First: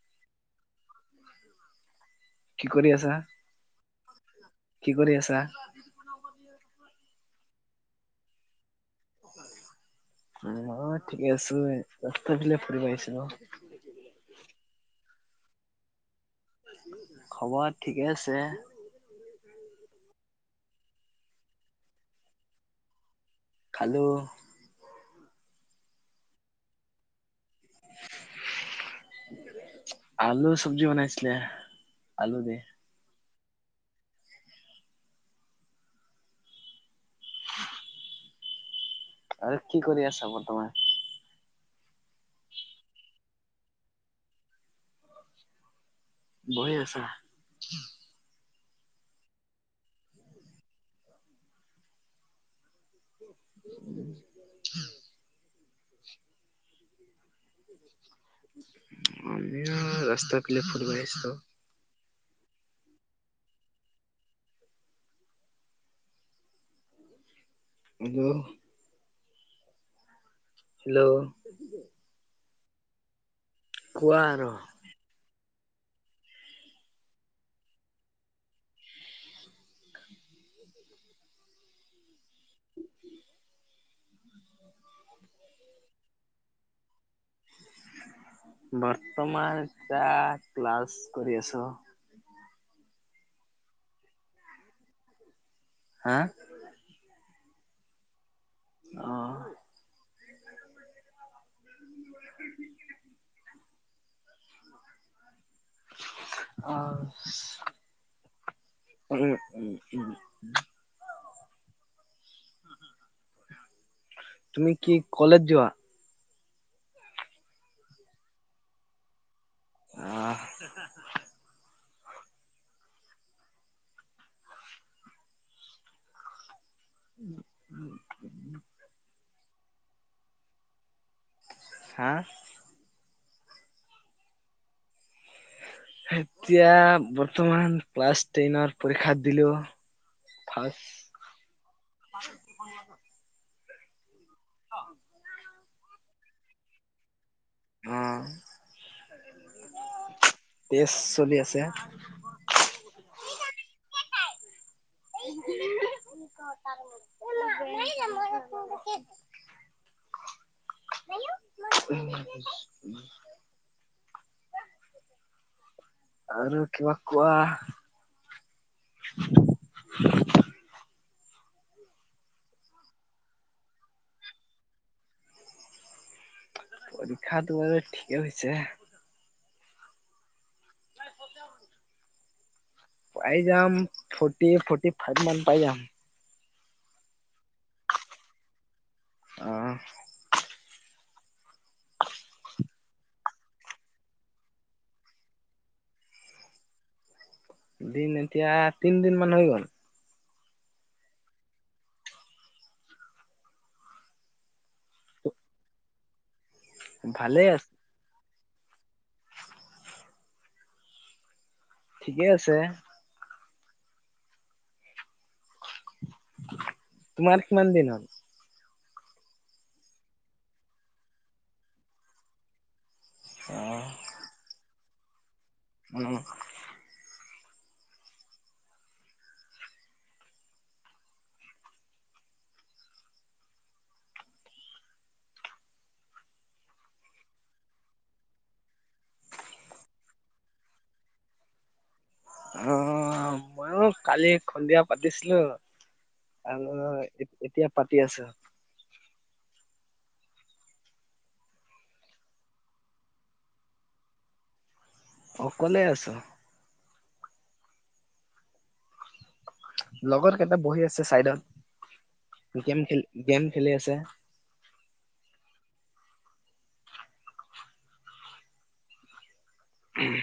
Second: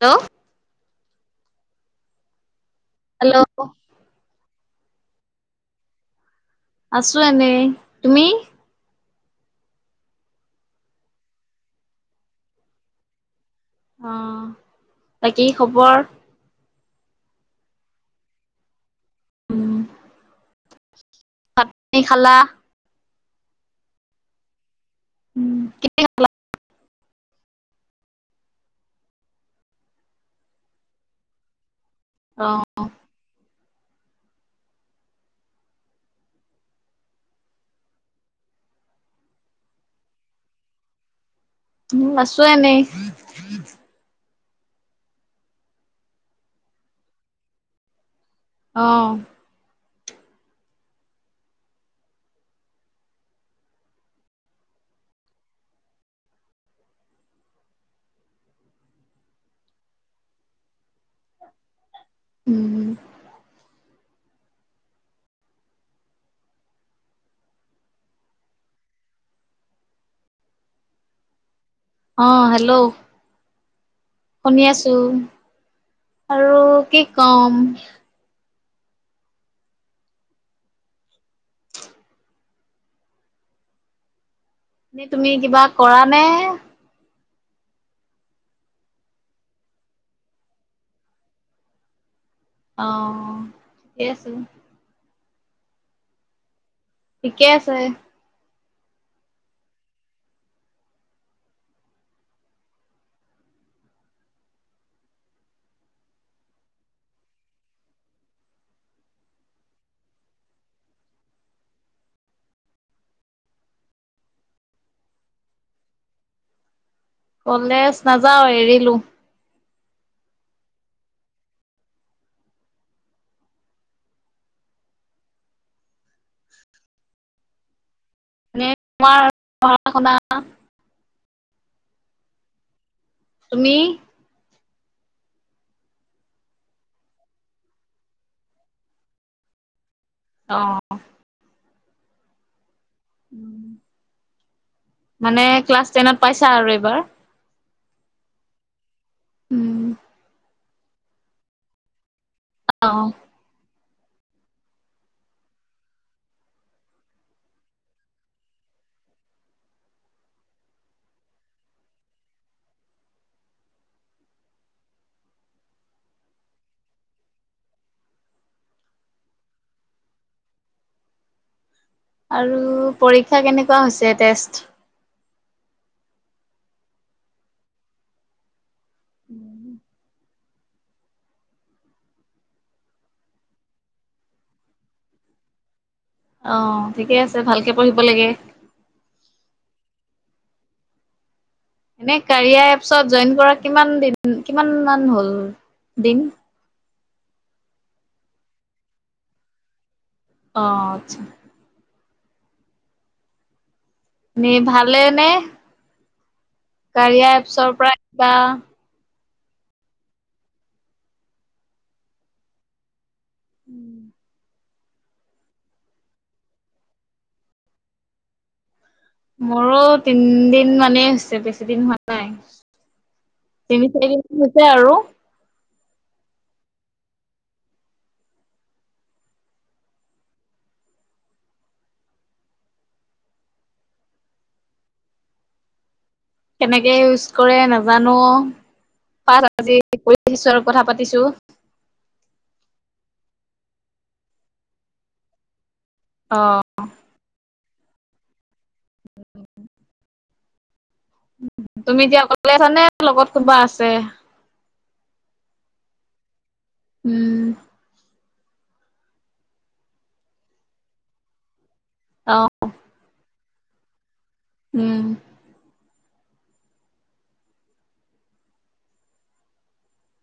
Hello. কি কৰি আছা? হেল্ল' কি কৰি আছা? আছো এনে, তুমি? মই ঠিকে আছো, ৰাস্তাফালে ফুৰিব আহিছিলো। অ', বাকী খবৰ? খবৰ ঠিকে আছে? উ, ভাত [unintelligible] খালা? খালো। উম, [unintelligible] আলু চব্জি বনাইছিলে। আলু দি। অ' আৰু কি কৰি আছা বৰ্তমান? উম, আছোঁ এনে বহি আছা? অ'। [inaudible] এয়া ৰাস্তা পেনে ফুৰিব আহিছোঁ। উম হম। হেল্ল'। হেল্ল'। অ', হেল্ল' কোৱা আৰু। শুনি আছো। আৰু কি কম এ, তুমি কিবা কৰা নে? বৰ্তমান এটা ক্লাছ কৰি আছোঁ। অ', ঠিকেই আছে। হাঁ ঠিকেই আছে‌এ অ' অ' উম, উম, উম, উম তুমি কি কলেজ যোৱা? কলেজ নাযাওঁ এৰিলো। [inaudible] উ উ এনে তোমাৰ পঢ়া শুনা? হাঁ তুমি এতিয়া বৰ্তমান ক্লাছ টেনৰ পৰীক্ষা দিলোঁ। অ' [inaudible] মানে ক্লাছ টেনত পাইছা আৰু এইবাৰ? অ' উম টেষ্ট চলি আছে। অ' [inaudible] [inaudible] [inaudible] আৰু কিবা কোৱা। [inaudible] আৰু পৰীক্ষা কেনেকুৱা হৈছে টেষ্ট? পৰীক্ষাটো বাৰু ঠিকেই হৈছে উম। [inaudible] পাই যাম, ফৰ্টি, ফৰ্টি ফাইভ মান পাই যাম। অ', ঠিকে আছে ভালকে পঢ়িব লাগে। আহ। এনে কাৰিয়া ত জইন কৰা কিমান দিন কিমান মান হ'ল দিন। দিন এতিয়া তিনদিন মান হৈ গ'ল। অ', আচ্ছা। নি ভালে নে? কাৰিয়া ভালে আছে এপছৰ পৰা কিবা ঠিকেই আছে। উম তোমাৰ কিমান দিন হ'ল? মোৰো তিনদিন মানেই হৈছে, বেছি দিন হোৱা নাই। অ তিনি চাৰিদিন হৈছে আৰু উ কেনেকে ইউজ কৰে নাজানো আও [unintelligible] আৰু কথা পাতিছোঁ। অ', মই ও কালি সন্ধিয়া পাতিছিলো। অঁ আৰু এতিয়া পাতি আছোঁ। উ। তুমি এতিয়া অকলে আছা নে লগত কোনোবা আছে? অকলে আছো। উম। লগৰ কেইটা বহি আছে অঁ চাইডত কেম খেলি। গেম খেলি আছে। উম। উম।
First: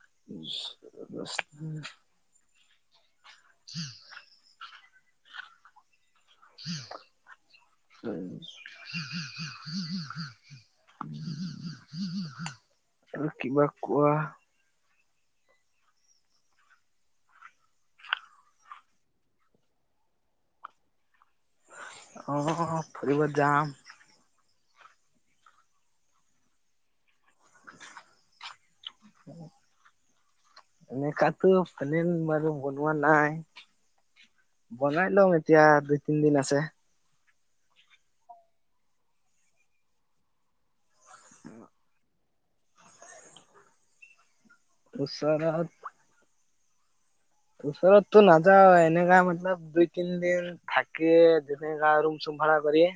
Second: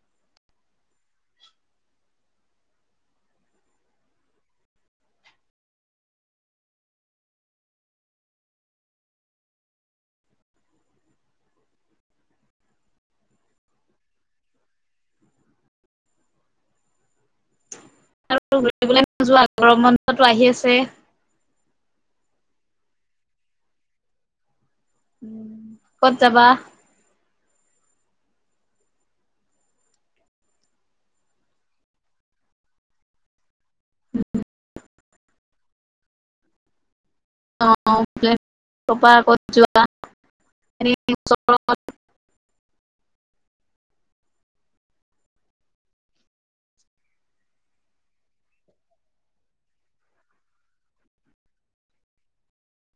[unintelligible] হম। উ। [unintelligible] কিবা কোৱা। ৰিব [unintelligible] নোযোৱা আগৰ বন্ধটো আহি আছে অ', ফুৰিব যাম। ক'ত যাবা? হয় [unintelligible] এনেকাতো প্লেন বাৰু বনোৱা নাই। উ [unintelligible] বনাই লম এতিয়া দুই তিন দিন আছে। অ', প আত যোৱা [unintelligible] [inaudible] ওচৰত ওচৰতটো নাযাওঁ এনেকা মতলব দুই তিনদিন থাকি [unintelligible] ৰুম চুম ভাড়া কৰি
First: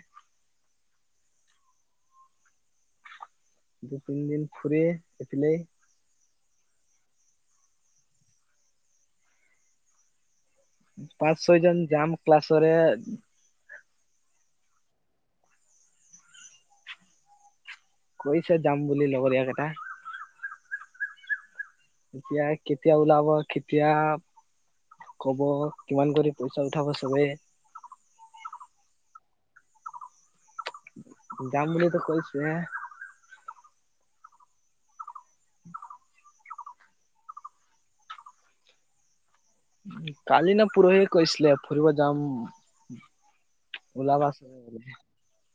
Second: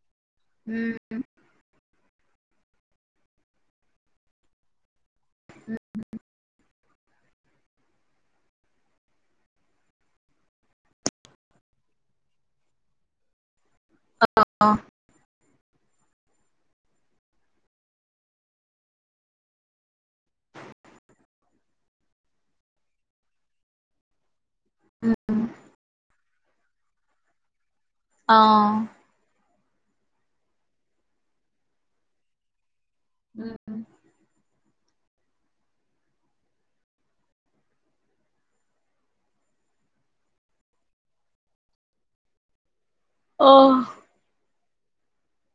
দুই তিনি দিন ফুৰি এফিলে পাঁচ ছয় জন যাম ক্লাছৰে অ'। কৈছে যাম বুলি লগৰীয়াকেইটা। এতিয়া কেতিয়া ওলাব কেতিয়া কব কিমান কৰি? পইচা উঠাব চবে অ'। যাম বুলিতো কৈছো‌য়ে। উম। [inaudible] কালি না পৰহিয়ে কৈছিলে ফুৰিব যাম অহ। [inaudible]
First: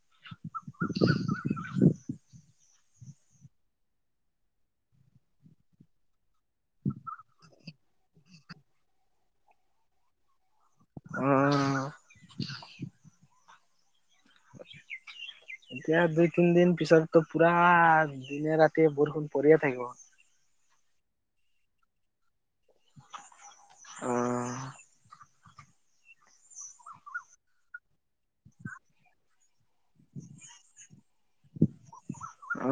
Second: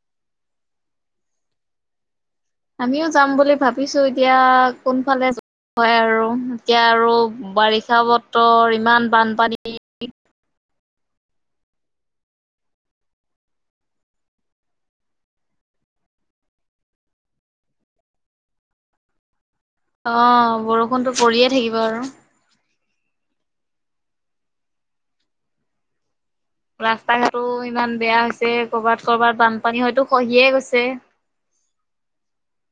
[inaudible] আমিও যাম বুলি ভাবিছো এতিয়া কোনফালে হয় আৰু এতিয়া আৰু বাৰিষা বতৰ ইমান বানপানী উম। এতিয়া দুই তিন দিন পিছততো পুৰা দিনে ৰাতিয়ে বৰষুণ পৰিয়ে থাকিব অ', বৰষুণটো পৰিয়ে থাকিব আৰু। অ'। ৰাস্তা ঘাটো ইমান বেয়া হৈছে ক'ৰবাত ক'ৰবাত বান পানী হয়তো খহিয়ে গৈছে। অ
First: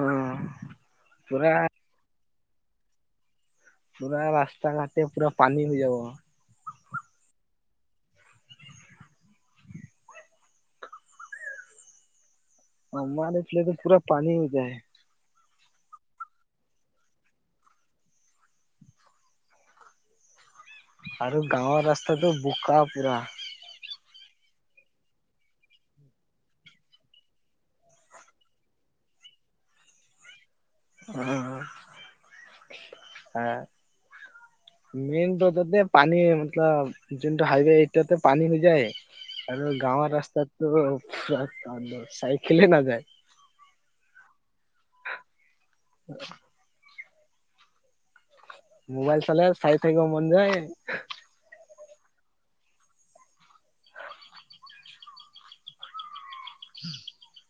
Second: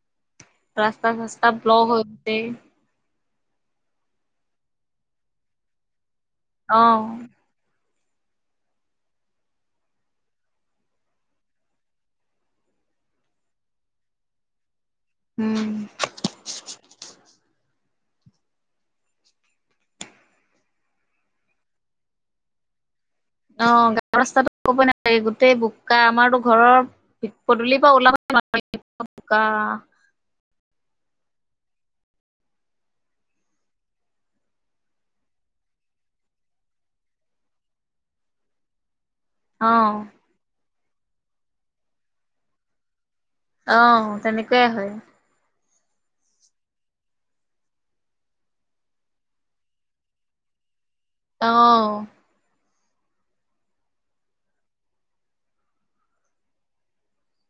ৰাস্তা পুৰা চাস্তা ব্লক হৈছে। পুৰা ৰাস্তা ঘাটে পুৰা পানী হৈ যাব। অ'। আমাৰ এইফালেতো পুৰা পানী হৈ যায়। উম। আৰু গাঁৱৰ ৰাস্তাটো বোকা পুৰা। অ', গাঁৱৰ ৰাস্তাটো ক'বই নালাগে গোটেই বোকা আমাৰতো ঘৰৰ পদূলিৰ পৰা ওলাব [unintelligible] বোকা উম, হা মেইন ৰোডতে পানী মতলব যোনটো হাইৱে এইটোতে পানী হৈ যায় অ আৰু গাঁৱৰ ৰাস্তাতটো চাইকেলে নাযায় অ', তেনেকুৱাই হয়। [unintelligible] মোবাইল চালে চাই থাকিব মন যায় অ'। [inaudible]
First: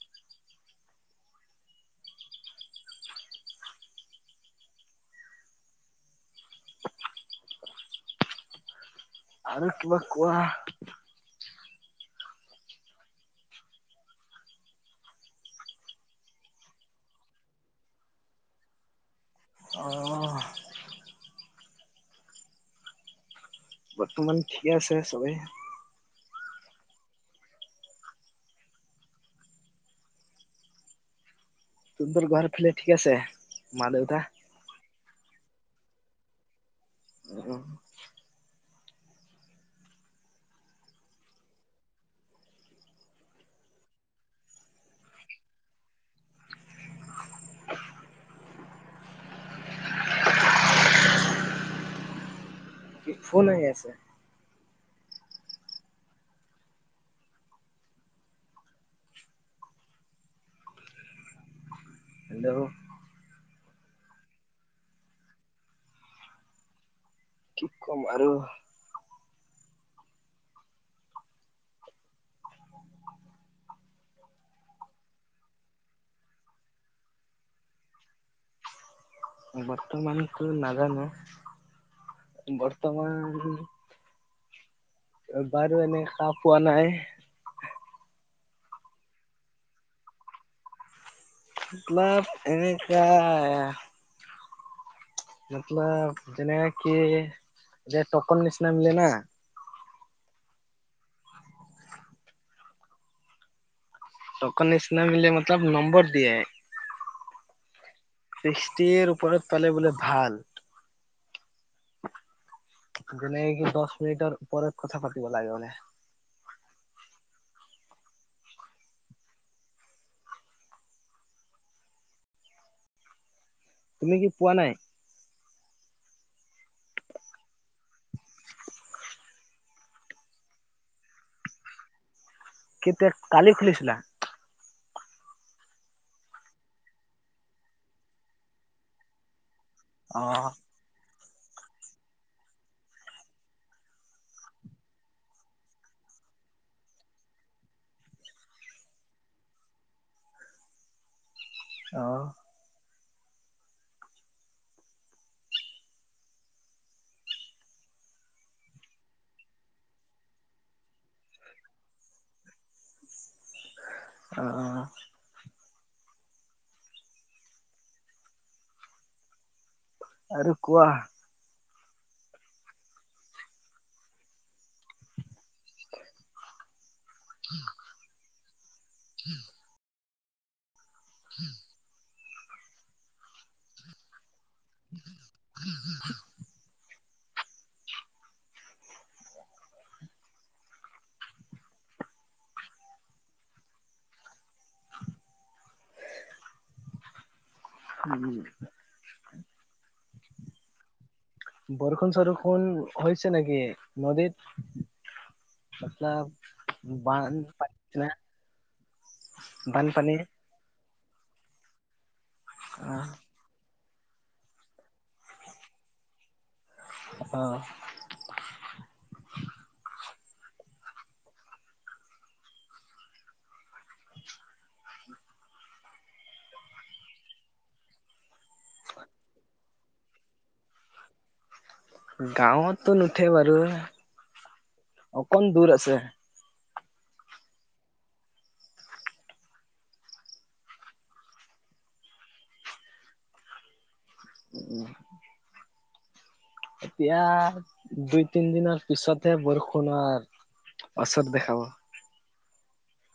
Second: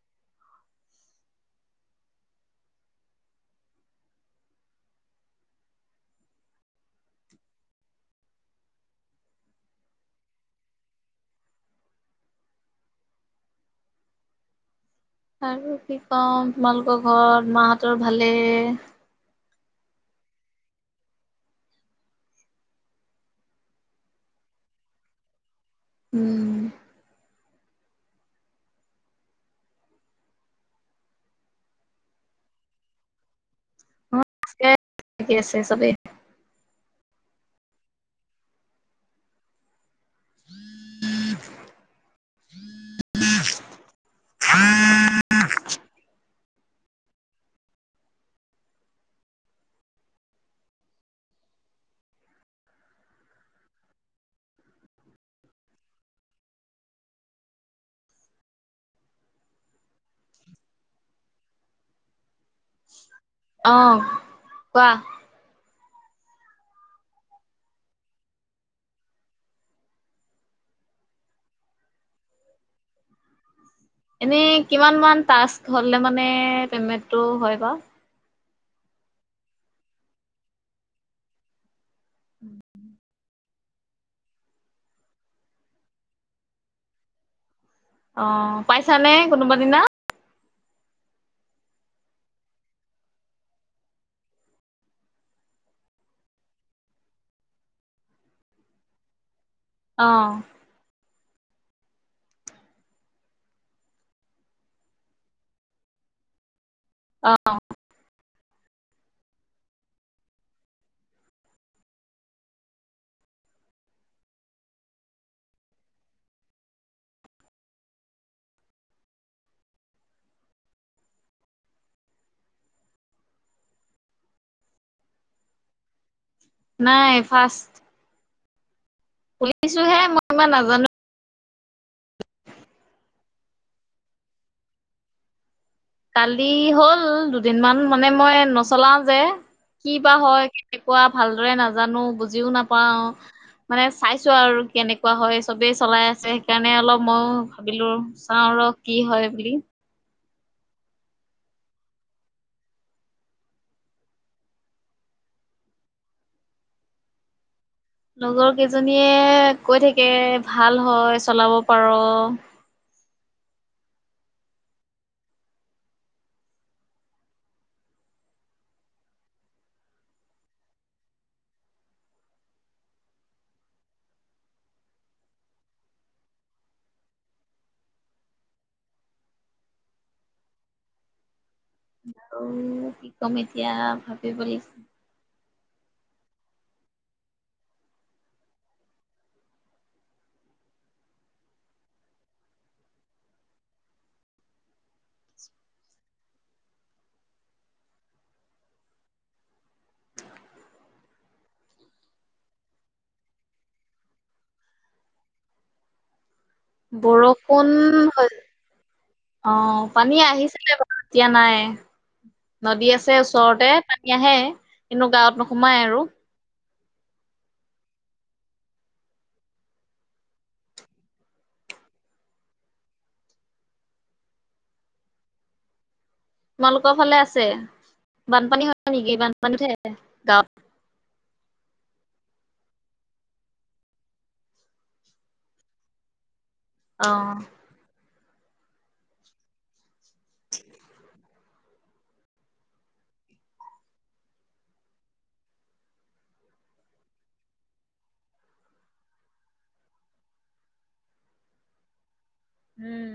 আৰু কিবা কোৱা। আৰু কি কওঁ, তোমালোকৰ ঘৰত মাহঁতৰ ভালে? অ'। বৰ্তমান ঠিকে আছে চবেই। উম। তহঁতৰ ঘৰ ফালে ঠিক আছে মা, দেউতা। ঠিকে আছে চবেই। অ'। কি ফোন আহি আছে? এদ [unintelligible] আহ, কোৱা। কি ক'ম আৰু? এনে কিমান মান টাক্স হ'লে মানে পেমেণ্টটো হয় বাৰু। বৰ্তমানতো নাজানো, বৰ্তমান বাৰু এনে খাহ পোৱা নাই অ', পাইছানে কোনোবা দিনা? মতলব এনেকুৱা মতলব যেনে কি যে টকন নিচিনা মিলে না আহ। তোকন নিচনা মিলে মতলব নম্বৰ দিয়ে। আহ। ছিক্সটিৰ ওপৰত পালে বোলে ভাল। যেনে কি দহ মিনিটৰ ওপৰত কথা পাতিব লাগে বোলে। [inaudible] তুমি কি পোৱা নাই? নাই ফাৰ্ষ্ট শুনিছোঁ হে মই ইমান নাজানো। কেতিয়া কালি খুলিছিলা? কালি হ'ল দুদিনমান মানে মই নচলাও যে। কি বা অ হয় কেনেকুৱা ভালদৰে নাজানো বুজিও নাপাও মানে চাইছো আৰু কেনেকুৱা হয় চবেই চলাই আছে সেইকাৰণে অলপ মইও ভাবিলো চাওঁ কি হয় বুলি? আহ। লগৰ কেইজনীয়ে কৈ থাকে ভাল হয় চলাব পাৰ'। হয়। আহ। আৰু কোৱা। [inaudible] [inaudible] [inaudible] আৰু কি ক'ম এতিয়া ভাবি ব' লাগিছে। [inaudible] [inaudible] উম, বৰষুণ চৰষুণ হৈছে নেকি নদীত? [unintelligible] বৰষুণ বানপানী হৈ অ', বানপানী পানী আহিছিলে বা এতিয়া নাই নদী অ আছে ওচৰতে পানী য়াহে কিন্তু গাঁৱত নোসোমাই আৰু। অ', তোমালোকৰ ফালে আছে বানপানী হয় নেকি বানপানীতহে গাঁৱত? গাঁৱতটো নুঠে বাৰু অকণ দূৰ আছে। অ', উম, এতিয়া দুই তিন দিনৰ পিছতহে বৰষুণৰ অচত দেখাব। উম,